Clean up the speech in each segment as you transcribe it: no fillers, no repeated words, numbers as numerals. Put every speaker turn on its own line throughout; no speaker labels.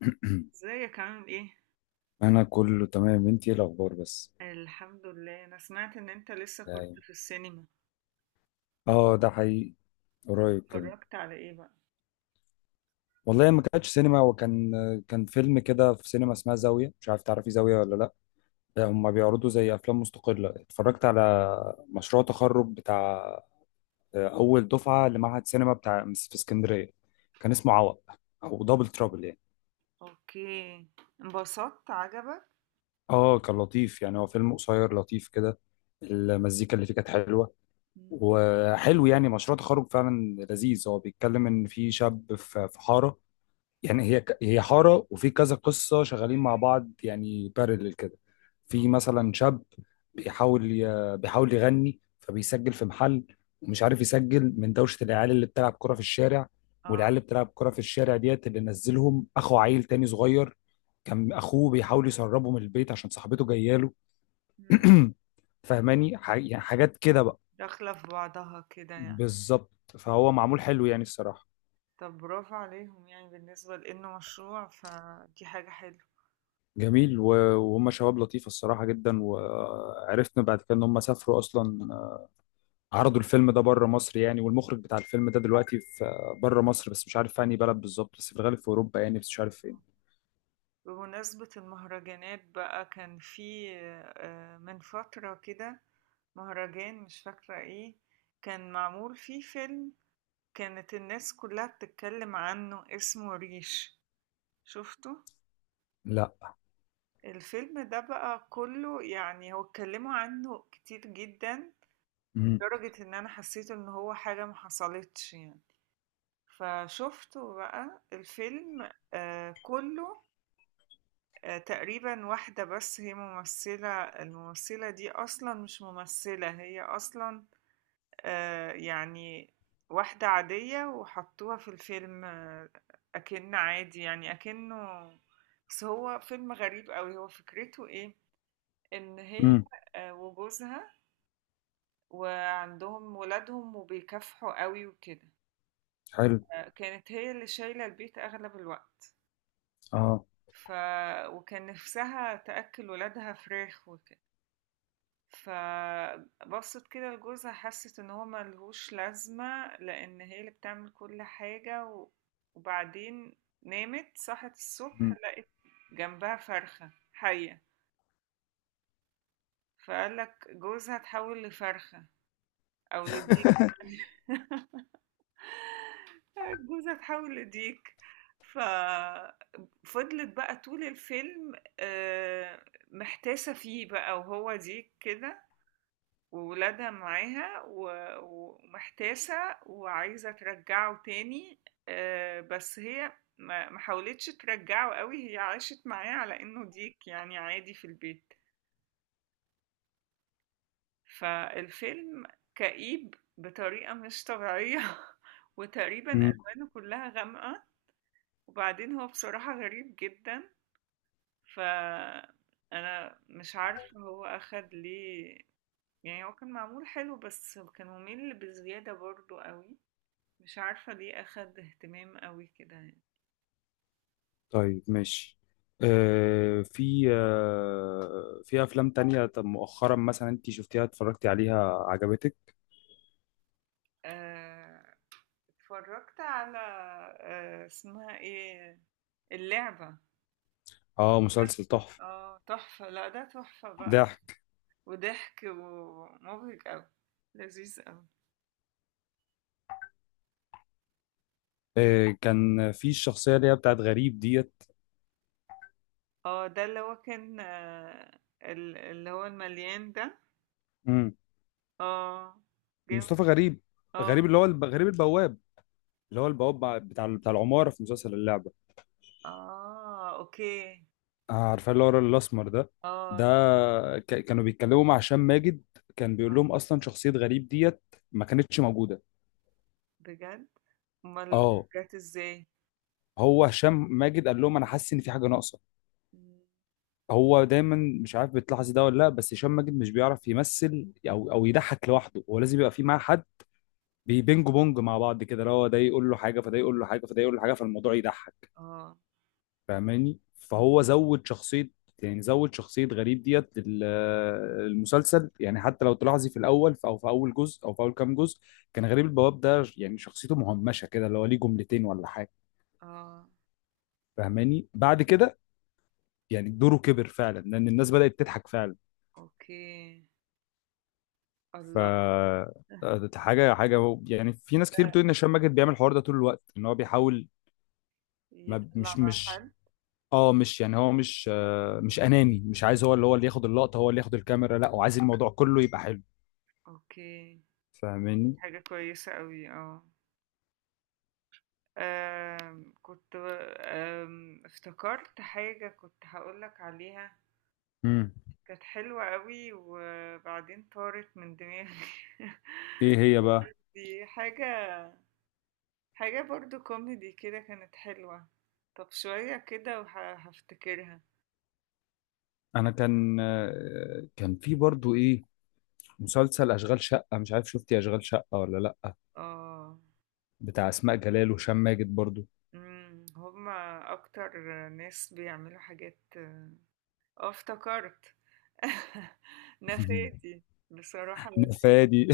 ازيك عامل ايه؟
انا كله تمام. انتي إيه الاخبار بس؟
الحمد لله، انا سمعت ان انت لسه كنت
يعني
في السينما.
اه، ده حقيقي.
طب
قريب كده.
اتفرجت على ايه بقى؟
والله ما كانتش سينما، وكان فيلم كده في سينما اسمها زاوية، مش عارف تعرفي زاوية ولا لا. هما بيعرضوا زي افلام مستقلة. اتفرجت على مشروع تخرج بتاع اول دفعة لمعهد سينما بتاع في اسكندرية. كان اسمه عوق، او دبل ترابل يعني.
اوكي. انبسطت عجبك؟
اه، كان لطيف يعني. هو فيلم قصير لطيف كده. المزيكا اللي فيه كانت حلوة.
مم.
وحلو يعني، مشروع تخرج فعلا لذيذ. هو بيتكلم ان في شاب في حاره. يعني هي حاره، وفي كذا قصه شغالين مع بعض، يعني بارلل كده. في مثلا شاب، بيحاول يغني، فبيسجل في محل، ومش عارف يسجل من دوشه العيال اللي بتلعب كره في الشارع. والعيال
اه.
اللي بتلعب كره في الشارع ديت اللي نزلهم اخو عيل تاني صغير. كان اخوه بيحاول يسربه من البيت عشان صاحبته جايه له.
مم.
فاهماني؟ يعني حاجات كده بقى.
داخلة في بعضها كده يعني.
بالظبط. فهو معمول حلو يعني الصراحة.
طب برافو عليهم، يعني بالنسبة لانه مشروع فدي حاجة حلوة.
جميل وهم شباب لطيفة الصراحة جدا. وعرفنا بعد كده ان هم سافروا اصلا. عرضوا الفيلم ده بره مصر يعني. والمخرج بتاع الفيلم ده دلوقتي في بره مصر، بس مش عارف في انهي بلد بالظبط، بس في الغالب في اوروبا يعني، بس مش عارف فين.
بمناسبة المهرجانات بقى كان في من فترة كده مهرجان مش فاكرة ايه. كان معمول فيه فيلم، كانت الناس كلّها بتتكلّم عنّه، اسمه ريش. شُفته؟
لا.
الفيلم ده بقى كلّه، يعني هو اتكلّموا عنّه كتير جدًا،
امم.
لدرجة إن أنا حسّيت إن هو حاجة ما حصلتش يعني. فشُفته بقى الفيلم كلّه. تقريبًا واحدة بس هي ممثّلة، الممثّلة دي أصلًا مش ممثّلة، هي أصلًا يعني واحدة عادية وحطوها في الفيلم. أكن عادي يعني أكنه. بس هو فيلم غريب قوي، هو فكرته إيه؟ إن هي
امم.
وجوزها وعندهم ولادهم وبيكافحوا قوي وكده.
حلو.
كانت هي اللي شايلة البيت أغلب الوقت.
اه.
ف... وكان نفسها تأكل ولادها فراخ وكده. فبصت كده لجوزها، حست إن هو ملهوش لازمة، لأن هي اللي بتعمل كل حاجة. وبعدين نامت، صحت الصبح
امم.
لقت جنبها فرخة حية. فقال لك جوزها تحول لفرخة أو لديك جوزها تحول لديك. ففضلت بقى طول الفيلم محتاسة فيه بقى وهو ديك كده، وولادها معاها ومحتاسة، وعايزة ترجعه تاني. بس هي ما حاولتش ترجعه قوي، هي عاشت معاه على انه ديك يعني عادي في البيت. فالفيلم كئيب بطريقة مش طبيعية وتقريبا
امم.
ألوانه كلها غامقة. وبعدين هو بصراحة غريب جدا. فأنا مش عارفة هو أخد ليه. يعني هو كان معمول حلو بس كان ممل بزيادة برضو قوي. مش عارفة ليه أخد اهتمام أوي كده يعني.
طيب ماشي. في افلام تانية. طب مؤخرا مثلا انت شفتيها، اتفرجتي عليها، عجبتك؟
آه، اتفرجت على اسمها ايه، اللعبة.
اه، مسلسل تحفة.
اه تحفة. لا ده تحفة بقى.
ده،
وضحك ومبهج أوي. لذيذ أوي.
كان في الشخصيه اللي هي بتاعت غريب ديت.
اه، ده اللي هو كان اللي هو المليان ده.
مم.
اه.
مصطفى
جامد.
غريب. غريب
اه.
اللي هو غريب البواب. اللي هو البواب، بتاع العماره في مسلسل اللعبه.
اه اوكي.
عارفاه، اللي هو الراجل الاسمر ده.
اه
ده.
ده-
كانوا بيتكلموا مع هشام ماجد. كان بيقول
آه،
لهم اصلا شخصيه غريب ديت ما كانتش موجوده.
بجد؟ امال
اه،
جت ازاي؟
هو هشام ماجد قال لهم: انا حاسس ان في حاجه ناقصه.
مم.
هو دايما، مش عارف بتلاحظي ده ولا لا، بس هشام ماجد مش بيعرف يمثل او يضحك لوحده. هو لازم يبقى في معاه حد، بيبينج بونج مع بعض كده، اللي هو ده يقول له حاجه، فده يقول له حاجه، فده يقول له حاجه، فالموضوع يضحك.
اه.
فاهماني؟
مم.
فهو زود شخصيه. يعني زود شخصيه غريب ديت المسلسل. يعني حتى لو تلاحظي في الاول، او في اول جزء، او في اول كام جزء، كان غريب البواب ده يعني شخصيته مهمشه كده، اللي هو ليه جملتين ولا حاجه.
اه
فاهماني؟ بعد كده، يعني دوره كبر فعلا لان الناس بدات تضحك فعلا.
اوكي.
ف
الله!
ده، حاجه حاجه يعني، في ناس كتير
ده
بتقول ان هشام ماجد بيعمل الحوار ده طول الوقت، ان هو بيحاول. ما
يطلّع
مش
مع
مش
حد؟
اه مش يعني، هو مش اناني، مش عايز هو اللي ياخد اللقطه، هو اللي ياخد الكاميرا. لا، هو عايز الموضوع كله يبقى حلو.
أوكي.
فاهماني؟
حاجة كويسة أوي آه. كنت افتكرت حاجة كنت هاقول لك عليها،
امم.
كانت حلوة أوي وبعدين طارت من دماغي.
ايه هي بقى؟
دي حاجة، حاجة برضه كوميدي كده كانت حلوة. طَب شوية كده هافتكرها.
انا كان في برضو ايه، مسلسل اشغال شقه. مش عارف شفتي اشغال شقه ولا لا،
آه.
بتاع اسماء جلال وهشام ماجد برضو.
هم أكتر ناس بيعملوا حاجات. آه، افتكرت. نفادي. بصراحة لذيذ.
نفادي.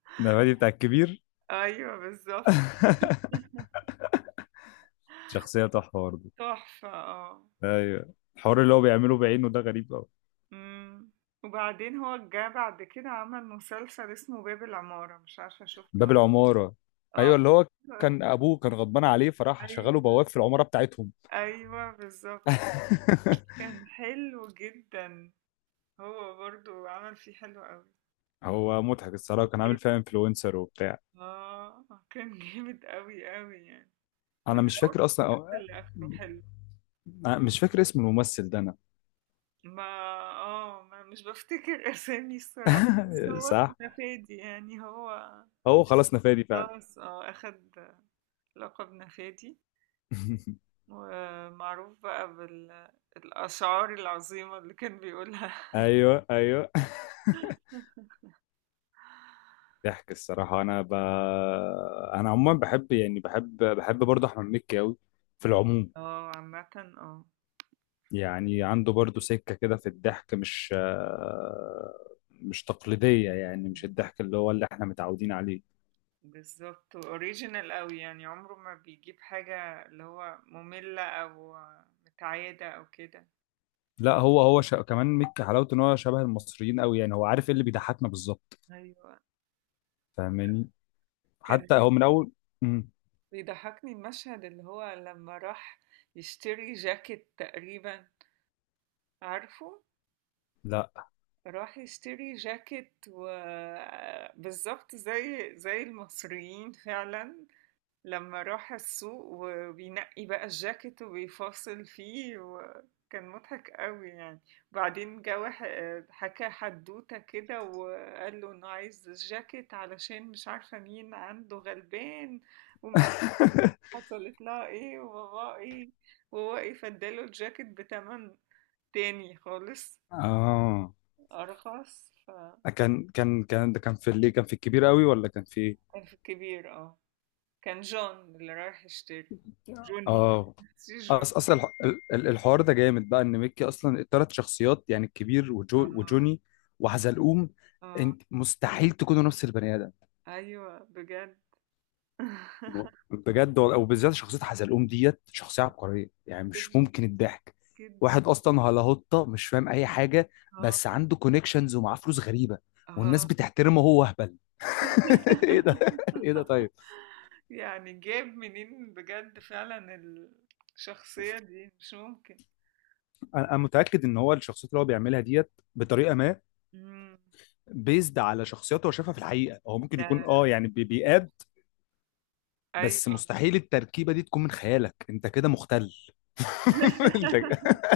نفادي بتاع الكبير.
أيوه بالظبط.
شخصيه تحفه برضو.
تحفة اه.
ايوه، الحوار اللي هو بيعمله بعينه ده غريب.
أمم. وبعدين هو جه بعد كده عمل مسلسل اسمه باب العمارة، مش عارفة شفته
باب العمارة.
اه.
ايوه، اللي هو كان ابوه كان غضبان عليه، فراح شغله
أيوه،
بواب في العمارة بتاعتهم.
أيوه بالظبط. كان حلو جدا. هو برضو عمل فيه حلو قوي.
هو مضحك الصراحة، كان عامل فيها انفلونسر وبتاع.
اه كان جامد قوي قوي يعني. من
انا مش
أول
فاكر اصلا
المسلسل لآخره حلو.
أنا مش فاكر اسم الممثل ده انا.
ما اه ما مش بفتكر اسامي الصراحة، بس هو كان
صح،
نفادي يعني هو.
هو خلاص نفادي فعلا.
خلاص اه اخد لقب نفادي، ومعروف بقى بالأشعار العظيمة اللي كان بيقولها.
ايوه، ايوه. ضحك الصراحة. أنا عموما بحب، يعني بحب برضه أحمد مكي أوي، في العموم.
اه عامة اه.
يعني عنده برضو سكة كده في الضحك، مش تقليدية. يعني مش الضحك اللي هو اللي احنا متعودين عليه.
بالظبط اوريجينال قوي يعني، عمره ما بيجيب حاجة اللي هو مملة او متعادة او كده.
لا، هو كمان، ميك حلاوته ان هو شبه المصريين قوي. يعني هو عارف ايه اللي بيضحكنا بالظبط.
ايوه.
فاهماني؟
كان
حتى هو من اول. مم.
بيضحكني المشهد اللي هو لما راح يشتري جاكيت تقريبا، عارفه؟
لا.
راح يشتري جاكيت وبالظبط زي المصريين فعلا. لما راح السوق وبينقي بقى الجاكيت وبيفاصل فيه وكان مضحك قوي يعني. وبعدين جه حكى حدوتة كده وقال له انه عايز الجاكيت علشان مش عارفة مين عنده غلبان، ومش عارفة حصلت لها ايه وبابا ايه، وهو ايه فاداله الجاكيت بتمن تاني خالص
اه،
أرخص.
كان ده. كان في اللي كان في الكبير قوي، ولا كان في ايه؟
الف كبير اه. كان جون اللي رايح يشتري. جوني.
اه،
سي جون.
أصل الحوار ده جامد بقى. إن ميكي أصلا التلات شخصيات، يعني الكبير، وجو،
اه.
وجوني، وحزلقوم.
اه
أنت مستحيل تكونوا نفس البني آدم.
ايوه بجد.
بجد. وبالذات شخصية حزلقوم ديت شخصية عبقرية. يعني مش
جدا
ممكن الضحك.
جدا.
واحد أصلا هلاهوطة، مش فاهم أي حاجة،
اه.
بس عنده كونكشنز ومعاه فلوس غريبة، والناس
اه.
بتحترمه وهو أهبل. ايه ده، ايه ده. طيب.
يعني جاب منين بجد فعلا؟ الشخصية دي مش ممكن.
أنا متاكد ان هو الشخصيات اللي هو بيعملها ديت بطريقه ما،
مم.
بيزد على شخصياته هو شافها في الحقيقه. هو ممكن يكون،
ده.
يعني بيقاد، بس
ايوه.
مستحيل التركيبه دي تكون من خيالك، انت كده مختل. انت.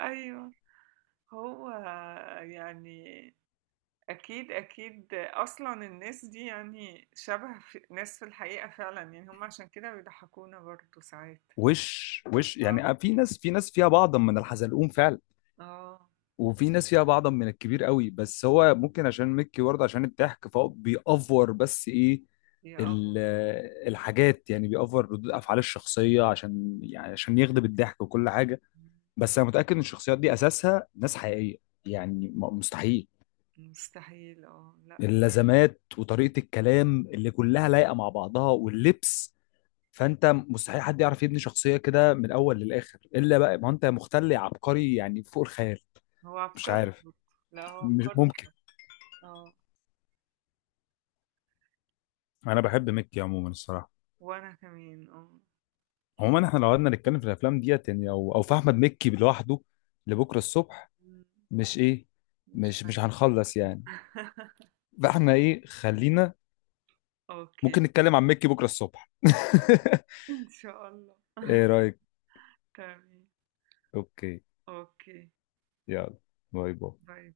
ايوه هو يعني، أكيد أكيد أصلا الناس دي يعني شبه في ناس في الحقيقة فعلا، يعني هم عشان كده بيضحكونا برضه ساعات.
وش
آه.
يعني، في ناس فيها بعضا من الحزلقوم فعلا.
اه.
وفي ناس فيها بعضا من الكبير قوي، بس هو ممكن عشان ميكي برضه، عشان الضحك فهو بيأفور. بس ايه،
يا اه.
ال- الحاجات، يعني بيأفور ردود افعال الشخصيه، عشان يعني عشان يغضب الضحك وكل حاجه. بس انا متأكد ان الشخصيات دي اساسها ناس حقيقيه، يعني مستحيل.
مستحيل اه. لا
اللزمات وطريقة الكلام اللي كلها لايقة مع بعضها، واللبس، فانت مستحيل حد يعرف يبني شخصية كده من الاول للاخر، الا بقى ما انت مختل عبقري يعني فوق الخيال.
هو
مش
عبقري
عارف.
برضه. لا هو
مش
عبقري
ممكن.
بجد. اه.
انا بحب مكي عموما الصراحه.
وأنا كمان اه.
عموما احنا لو قعدنا نتكلم في الافلام ديت يعني، او في احمد مكي لوحده، لبكره الصبح.
مم،
مش ايه،
مش
مش هنخلص يعني.
عارفة.
فاحنا ايه، خلينا،
أوكي.
ممكن نتكلم عن مكي بكره الصبح.
إن شاء الله.
ايه رايك؟
تمام.
اوكي.
أوكي.
يلا. باي باي.
باي